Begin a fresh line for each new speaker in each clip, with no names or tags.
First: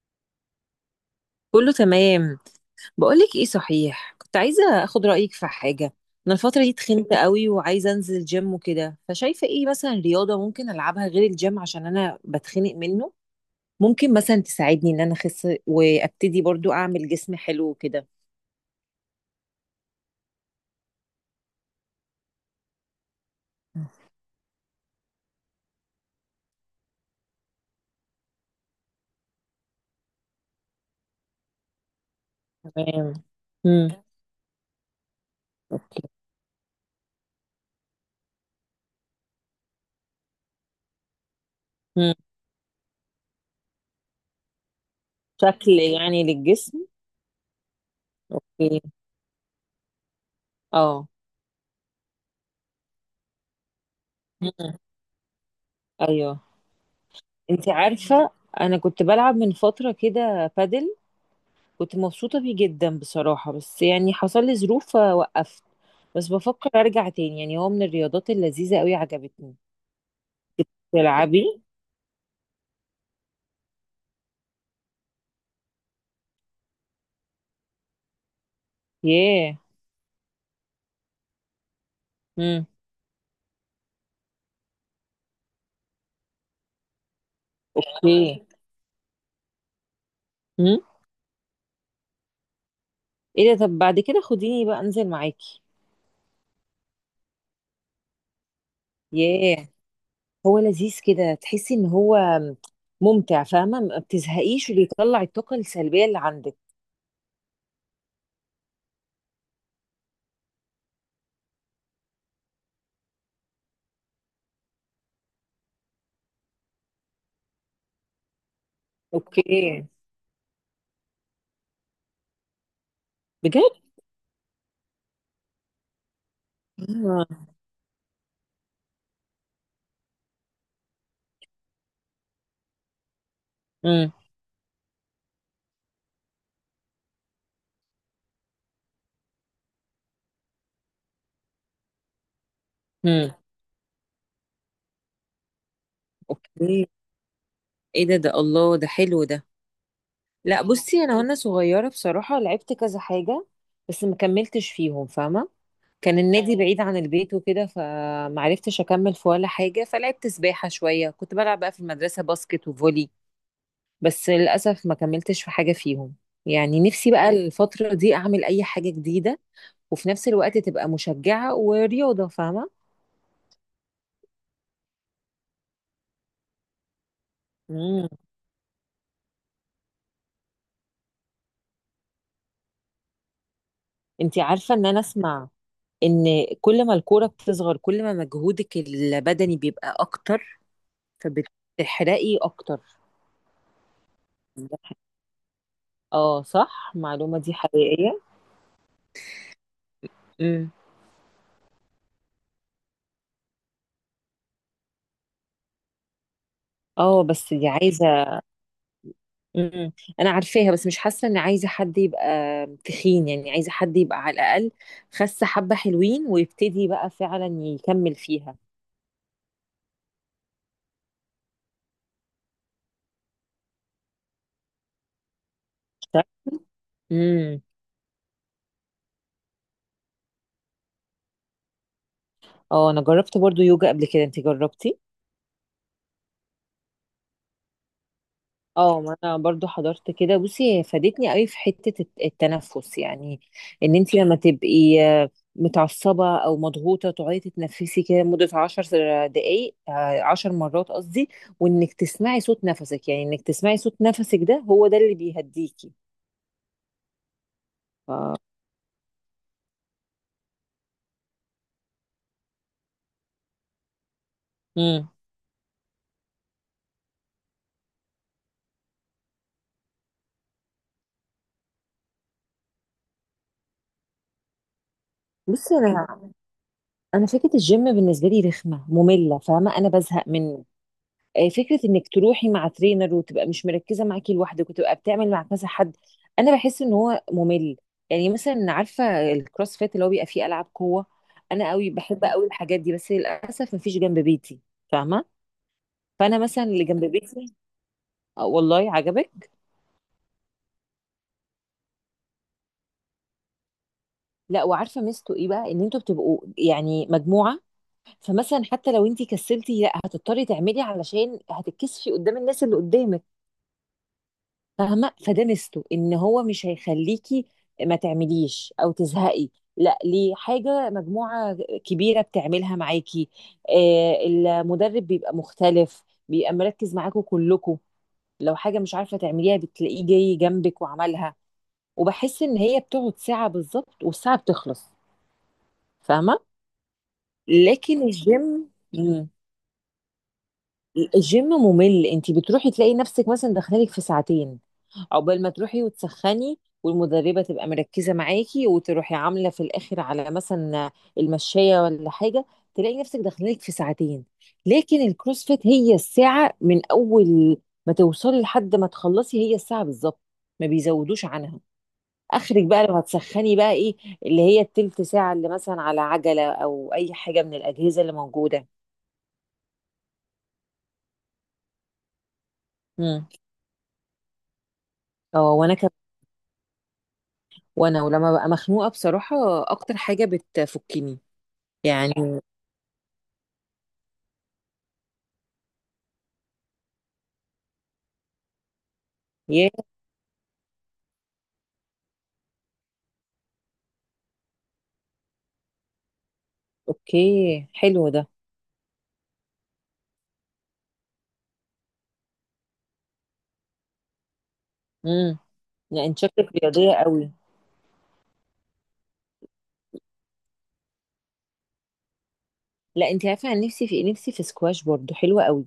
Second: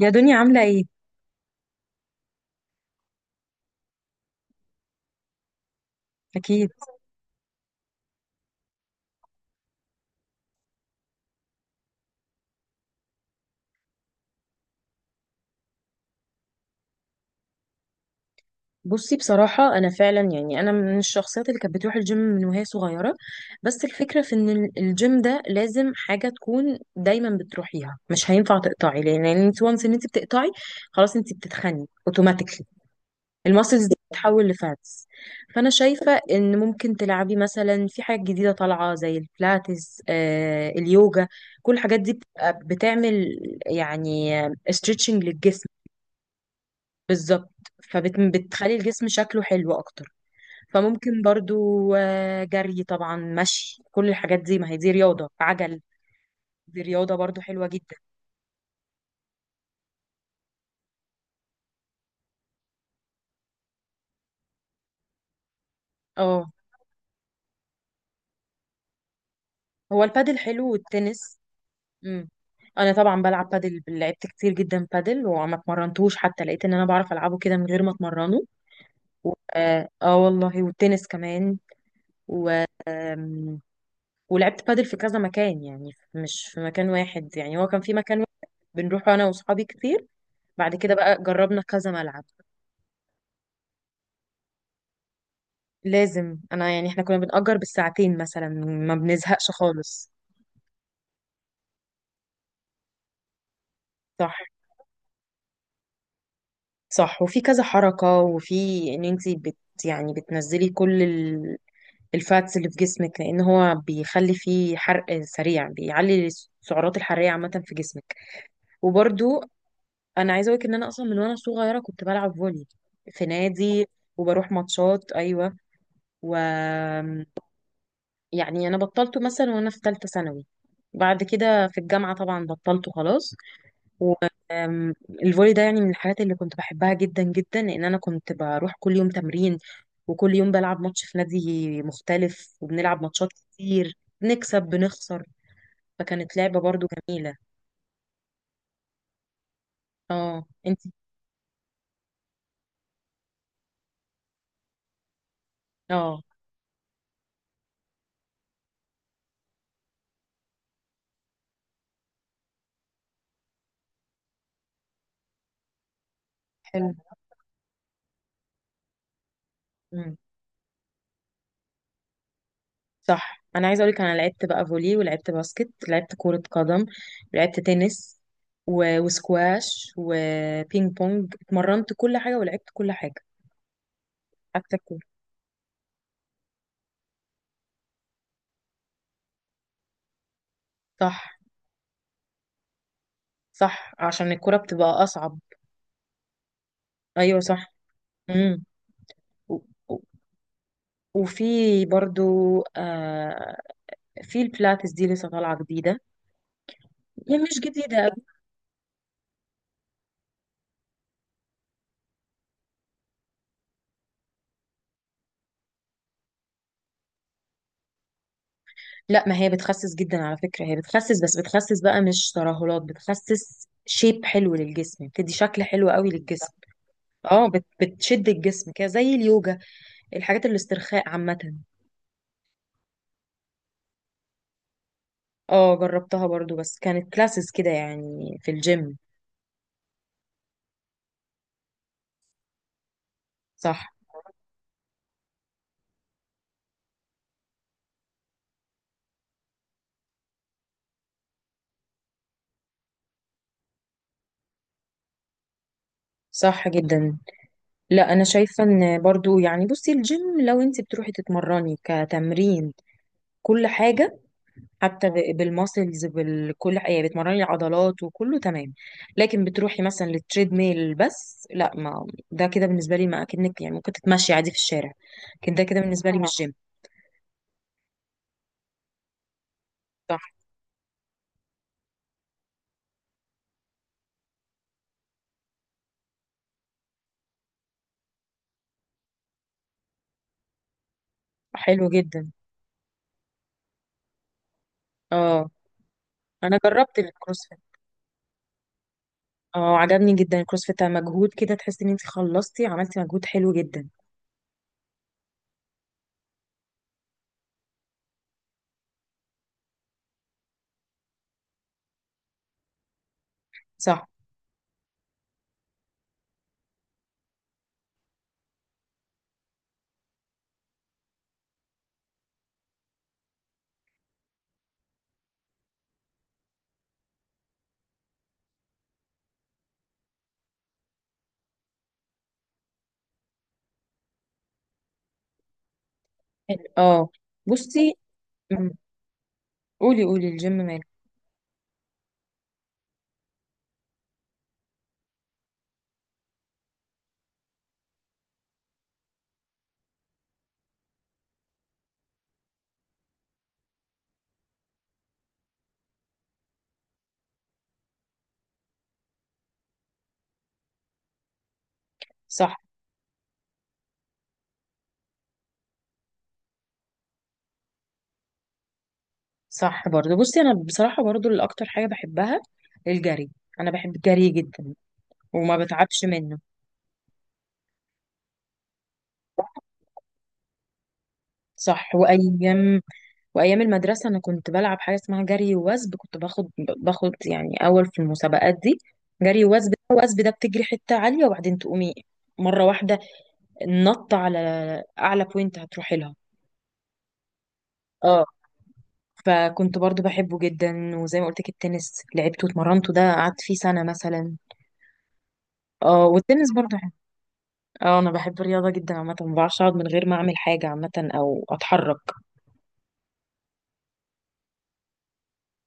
يا دنيا، عاملة ايه؟
كله تمام. بقولك ايه صحيح، كنت عايزة اخد رأيك في حاجة. انا الفترة
أكيد.
دي تخنت قوي وعايزة انزل جيم وكده، فشايفة ايه مثلا رياضة ممكن العبها غير الجيم عشان انا بتخنق منه؟ ممكن مثلا تساعدني ان انا اخس وابتدي برضو اعمل جسم حلو وكده؟
بصي بصراحة أنا فعلا، يعني أنا من الشخصيات اللي كانت بتروح الجيم من وهي صغيرة. بس الفكرة في إن الجيم ده لازم حاجة تكون دايما بتروحيها، مش هينفع تقطعي، لأن يعني انت وانس إن انت بتقطعي خلاص انت بتتخني اوتوماتيكلي.
تمام.
الماسلز دي
امم.
بتتحول لفاتس. فأنا
اوكي.
شايفة إن ممكن تلعبي مثلا في حاجات جديدة طالعة زي البلاتس، آه، اليوجا. كل الحاجات دي
امم.
بتبقى بتعمل يعني استريتشنج للجسم.
شكل يعني للجسم.
بالظبط، فبتخلي
اوكي.
الجسم شكله حلو اكتر.
اه.
فممكن برضو جري، طبعا مشي، كل الحاجات دي، ما
مم.
هي دي رياضة عجل.
ايوه.
دي رياضة برضو حلوة
انت
جدا.
عارفة، انا كنت بلعب من فترة كده بادل. كنت مبسوطة بيه جدا بصراحة، بس يعني حصل لي ظروف فوقفت. بس
اه،
بفكر ارجع تاني، يعني هو من الرياضات اللذيذة قوي، عجبتني.
هو البادل حلو والتنس.
تلعبي؟
امم، انا طبعا بلعب بادل، لعبت كتير جدا بادل وما اتمرنتوش، حتى لقيت ان انا بعرف العبه كده من غير ما اتمرنه.
ياه.
والله، والتنس كمان. و
امم.
آم، ولعبت بادل في كذا مكان، يعني مش في مكان واحد، يعني هو كان في مكان واحد
اوكي.
بنروح انا واصحابي كتير، بعد
امم.
كده بقى جربنا كذا ملعب.
ايه ده؟ طب بعد كده خديني بقى انزل معاكي.
لازم انا، يعني احنا كنا بنأجر بالساعتين مثلا، ما بنزهقش
ياه.
خالص.
هو لذيذ كده، تحسي ان هو ممتع، فاهمة؟ ما
صح،
بتزهقيش وبيطلع الطاقة السلبية اللي عندك.
صح، وفي كذا حركة، وفي ان انت بت يعني بتنزلي كل الفاتس اللي في جسمك، لان هو بيخلي فيه حرق سريع، بيعلي السعرات الحرارية عامة في جسمك. وبرضو
اوكي.
انا عايزة اقولك ان انا اصلا من وانا صغيرة كنت بلعب فولي في
بجد؟
نادي، وبروح ماتشات، ايوه. و
امم.
يعني انا بطلته مثلا وانا في ثالثه ثانوي، بعد كده في الجامعه طبعا بطلته خلاص. والفولي ده يعني من الحاجات اللي كنت بحبها جدا جدا، لان انا كنت بروح كل يوم تمرين، وكل يوم بلعب ماتش في نادي مختلف، وبنلعب ماتشات
امم.
كتير، بنكسب بنخسر. فكانت لعبه
اوكي.
برضو جميله.
ايه ده؟ ده الله، ده حلو ده.
اه
لا
انت.
بصي، انا وانا صغيره بصراحه لعبت كذا حاجه، بس ما كملتش فيهم، فاهمه؟ كان
اه،
النادي اه بعيد عن البيت وكده، فمعرفتش اكمل في ولا حاجه، فلعبت سباحه شويه، كنت بلعب بقى في المدرسه باسكت وفولي. بس للاسف ما كملتش في حاجه فيهم. يعني
حلو.
نفسي بقى الفتره دي اعمل اي حاجه جديده، وفي نفس الوقت تبقى مشجعه ورياضه، فاهمه؟
صح، انا عايزه اقولك انا لعبت بقى فولي، ولعبت باسكت، لعبت كره قدم، ولعبت
امم.
تنس، و... وسكواش وبينج بونج، اتمرنت كل حاجه ولعبت كل حاجه،
انتي عارفه
حتى
ان
الكوره.
انا اسمع، ان كل ما الكوره بتصغر كل ما مجهودك البدني بيبقى اكتر،
صح.
فبتحرقي اكتر.
صح، عشان الكوره بتبقى اصعب.
اه صح، المعلومة
ايوه
دي
صح.
حقيقية.
امم. و... و-
امم.
وفي برضو آه في البلاتس دي لسه طالعه جديده،
اه
يعني
بس
مش
دي
جديده أوي.
عايزة. امم. انا عارفاها، بس مش حاسة ان عايزة حد يبقى تخين، يعني عايزة حد يبقى على الاقل خس حبة حلوين ويبتدي بقى فعلا يكمل فيها.
لا، ما هي بتخسس جدا على فكره، هي بتخسس، بس بتخسس بقى مش ترهلات، بتخسس شيب حلو للجسم، بتدي شكل حلو قوي للجسم. اه،
امم.
بتشد الجسم كده زي اليوجا، الحاجات الاسترخاء عامة.
اه انا جربت برضو يوجا قبل كده، انت جربتي؟
اه، جربتها برضو، بس كانت كلاسز كده يعني في الجيم.
اه ما انا برضو حضرت كده. بصي هي فادتني قوي في حتة التنفس يعني،
صح.
ان انت لما تبقي متعصبة او مضغوطة تقعدي تتنفسي كده لمدة 10 دقايق، 10 مرات قصدي، وانك تسمعي صوت نفسك، يعني انك تسمعي صوت نفسك ده هو ده اللي بيهديكي.
صح جدا. لا، انا
ف...
شايفة ان برضو، يعني بصي الجيم، لو انت بتروحي تتمرني كتمرين كل حاجة،
مم.
حتى بالماسلز، بكل حاجة، يعني بتمرني العضلات وكله تمام. لكن بتروحي مثلا للتريد ميل بس، لا، ما ده كده بالنسبة لي ما اكنك يعني ممكن تتمشي عادي في الشارع، لكن ده
بصي
كده بالنسبة لي
انا
مش جيم.
انا فكرة الجيم بالنسبة لي رخمة مملة فاهمة، انا
صح.
بزهق منه. فكره انك تروحي مع ترينر وتبقى مش مركزه معاكي لوحدك وتبقى بتعمل مع كذا حد، انا بحس ان هو ممل. يعني مثلا عارفه الكروس فيت اللي هو بيبقى فيه العاب قوه؟ انا
حلو
قوي بحب
جدا.
قوي الحاجات دي، بس للاسف مفيش جنب بيتي، فاهمه؟
اه،
فانا
انا
مثلا اللي
جربت
جنب بيتي.
الكروسفيت.
آه، والله عجبك؟
اه، عجبني جدا الكروسفيت، مجهود كده تحسي ان انت خلصتي عملتي مجهود حلو جدا.
لا وعارفه ميزته ايه بقى؟ ان انتوا بتبقوا يعني مجموعه، فمثلا حتى لو انتي كسلتي لا هتضطري تعملي علشان هتتكسفي قدام الناس اللي قدامك،
صح.
فاهمه؟ فده ميزته، ان هو مش هيخليكي ما تعمليش او تزهقي، لا ليه حاجه مجموعه كبيره بتعملها معاكي. آه المدرب بيبقى مختلف، بيبقى مركز معاكوا كلكوا، لو حاجه مش عارفه تعمليها بتلاقيه جاي جنبك وعملها، وبحس ان هي بتقعد ساعه بالظبط والساعه بتخلص، فاهمه؟
حلو. اه. بصي.
لكن
مم.
الجيم،
قولي، قولي، الجيم مال.
الجيم ممل. انت بتروحي تلاقي نفسك مثلا داخلالك في ساعتين، عقبال ما تروحي وتسخني والمدربة تبقى مركزة معاكي، وتروحي عاملة في الآخر على مثلا المشاية ولا حاجة، تلاقي نفسك داخلك في ساعتين. لكن الكروسفيت هي الساعة من أول ما توصلي لحد ما تخلصي، هي الساعة بالظبط ما بيزودوش عنها.
صح.
آخرك بقى لو هتسخني بقى إيه؟ اللي هي التلت ساعة اللي مثلا على عجلة أو أي حاجة من الأجهزة اللي موجودة.
صح برضه. بصي انا بصراحه برضه الاكتر حاجه بحبها
مم.
الجري. انا بحب الجري جدا
اه
وما
وأنا كمان،
بتعبش منه.
وأنا ولما ببقى مخنوقة بصراحة أكتر حاجة بتفكني
صح.
يعني.
وايام، وايام المدرسه انا كنت بلعب حاجه اسمها جري ووثب، كنت باخد يعني اول في المسابقات دي. جري ووثب، وثب ده بتجري حته عاليه وبعدين تقومي مره واحده، نط على اعلى بوينت هتروحي لها.
اوكي حلو ده.
اه، فكنت برضو بحبه جدا. وزي ما قلت لك التنس لعبته واتمرنته، ده قعدت فيه سنة مثلا.
امم. لا
اه،
انت
والتنس
شكلك
برضو حلو.
رياضيه قوي.
اه، انا بحب الرياضة جدا عامة، ما بعرفش اقعد من غير ما اعمل حاجة عامة او اتحرك.
لا انت عارفه، انا نفسي في إيه؟ نفسي في سكواش، برضو حلوه قوي.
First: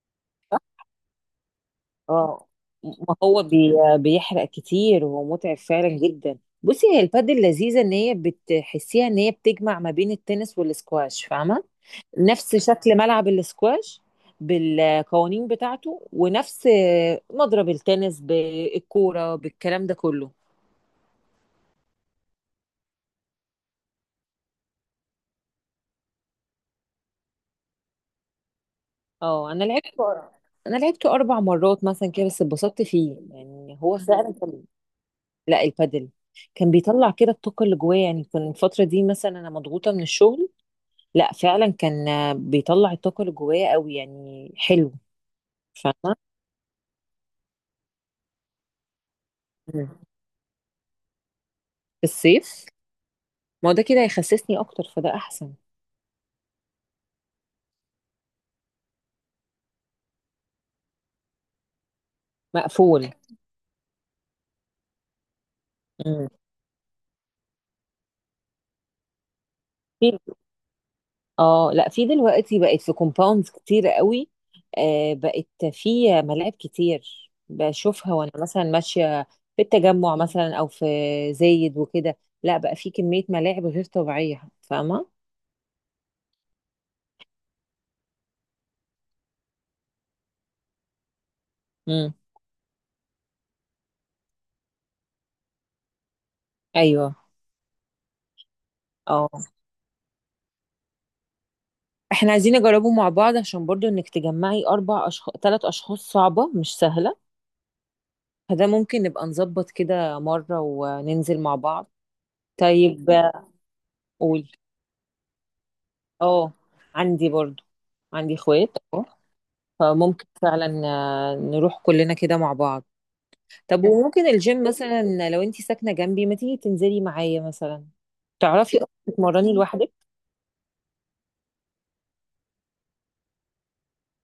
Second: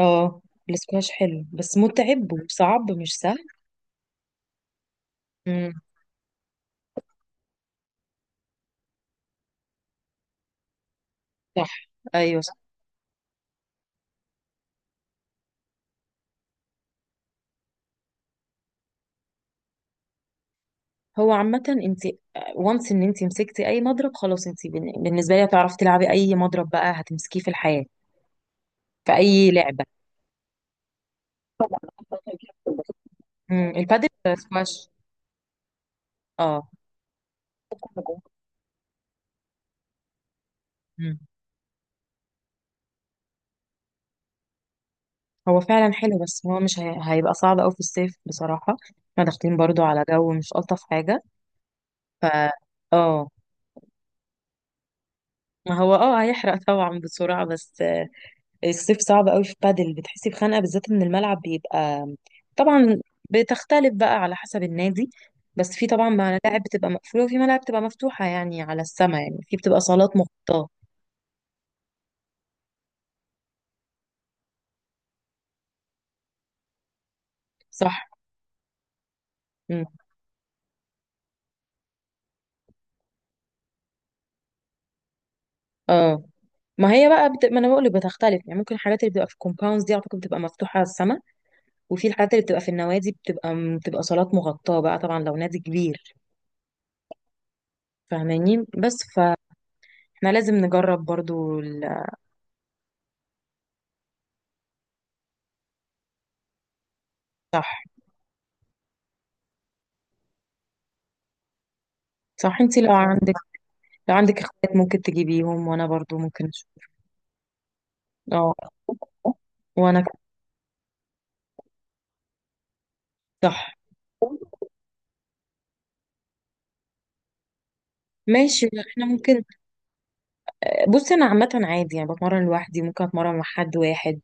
اه، الاسكواش حلو بس متعب
اه
وصعب، مش
ما هو
سهل.
بيحرق كتير وهو متعب
امم.
فعلا جدا. بصي هي البادل لذيذه، ان هي بتحسيها ان هي بتجمع ما بين التنس والسكواش، فاهمه؟
صح. ايوه
نفس
صح.
شكل ملعب السكواش بالقوانين بتاعته، ونفس مضرب التنس بالكوره بالكلام ده كله.
هو عامة انت وانس ان انت مسكتي اي مضرب خلاص، انت بالنسبة لي هتعرفي تلعبي اي مضرب بقى هتمسكيه في الحياة، في اي
اه انا
لعبة.
لعبته انا لعبته 4 مرات مثلا كده، بس اتبسطت فيه،
امم،
يعني هو
البادل،
فعلا كان.
سكواش.
لا البادل.
اه.
كان بيطلع كده الطاقه اللي جوايا، يعني كان الفتره دي مثلا انا مضغوطه من الشغل،
مم.
لا فعلا كان بيطلع الطاقه اللي جوايا قوي، يعني حلو.
هو فعلا
فاهمه؟
حلو، بس هو مش هي... هيبقى صعب قوي في الصيف بصراحة. احنا داخلين برضو
مم.
على جو مش ألطف حاجة.
في
ف
الصيف.
اه
ما هو ده كده هيخسسني اكتر، فده احسن.
ما هو، اه، هيحرق طبعا بسرعة، بس الصيف صعب قوي في بادل، بتحسي بخنقة، بالذات ان الملعب بيبقى، طبعا
مقفول.
بتختلف بقى على حسب النادي، بس في طبعا
مم.
ملاعب بتبقى مقفولة، وفي ملاعب بتبقى مفتوحة يعني على السما، يعني في بتبقى صالات مغطاة.
اه لا في دلوقتي بقت في كومباوندز كتير قوي، آه بقت في ملاعب كتير
صح.
بشوفها وانا مثلا ماشيه، في
مم.
التجمع مثلا او في زايد وكده. لا بقى في كميه ملاعب غير طبيعيه، فاهمه؟
اه، ما هي بقى ما انا بقول لك بتختلف، يعني ممكن الحاجات اللي بتبقى في الكومباوندز دي اعتقد بتبقى مفتوحة على السما، وفي
امم.
الحاجات اللي بتبقى في النوادي بتبقى صالات مغطاة بقى، طبعا لو نادي كبير.
ايوه.
فاهماني؟ بس
اه.
فاحنا لازم نجرب برضو
احنا عايزين نجربه مع بعض عشان برضو انك تجمعي 4 اشخاص 3 اشخاص صعبه مش سهله،
صح.
فده ممكن نبقى نظبط كده مره وننزل مع بعض.
صح، انتي لو
طيب.
عندك، لو عندك
قول.
اخوات ممكن تجيبيهم، وانا برضو ممكن
اه
اشوف.
عندي برضو، عندي
اه.
اخوات،
وانا ك-
فممكن فعلا نروح كلنا كده مع بعض.
صح.
طب وممكن الجيم مثلا لو انتي ساكنة جنبي ما تيجي تنزلي معايا مثلا؟
ماشي.
تعرفي اصلا
احنا ممكن،
تتمرني لوحدك؟
بصي انا عامة عادي يعني بتمرن لوحدي، ممكن اتمرن مع حد واحد،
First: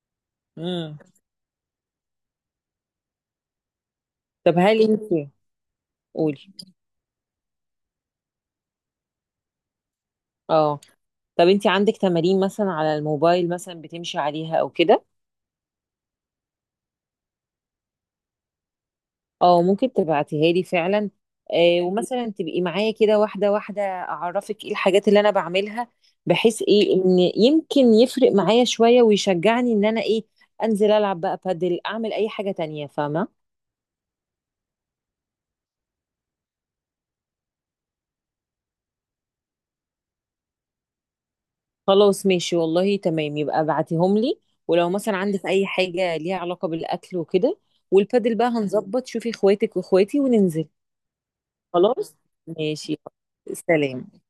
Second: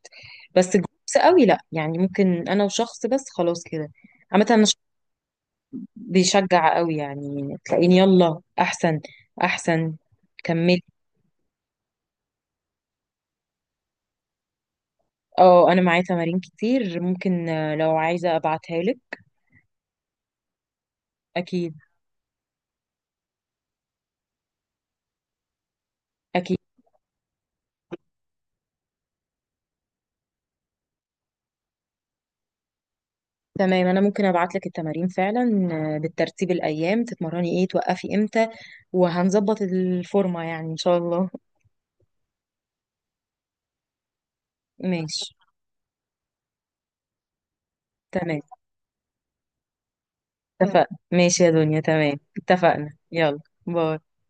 بس
امم.
جروبس قوي لا، يعني ممكن انا وشخص بس خلاص كده. عامة
طب
انا
هل
شخص
انتي؟ قولي.
بيشجع قوي، يعني تلاقيني يلا احسن. احسن.
اه.
كملي.
طب انتي عندك تمارين مثلا على الموبايل مثلا بتمشي عليها او كده؟
اه، انا معايا تمارين كتير، ممكن لو عايزه ابعتها لك.
اه ممكن تبعتيها لي فعلا.
اكيد.
آه ومثلا تبقي معايا كده واحدة واحدة أعرفك ايه الحاجات اللي أنا بعملها،
اكيد.
بحيث ايه إن يمكن يفرق معايا شوية ويشجعني إن أنا ايه، أنزل ألعب بقى بادل، أعمل أي حاجة تانية، فاهمة؟
تمام، انا ممكن ابعت لك التمارين فعلا، بالترتيب الايام تتمرني ايه، توقفي امتى، وهنظبط الفورمه يعني ان شاء الله.
خلاص ماشي والله تمام، يبقى ابعتيهم لي. ولو مثلا
ماشي.
عندك أي حاجة ليها علاقة بالأكل وكده، والبادل
تمام،
بقى هنظبط شوفي اخواتك واخواتي وننزل.
اتفقنا. ماشي يا دنيا،
خلاص.
تمام، اتفقنا،
ماشي.
يلا. باي.
سلام.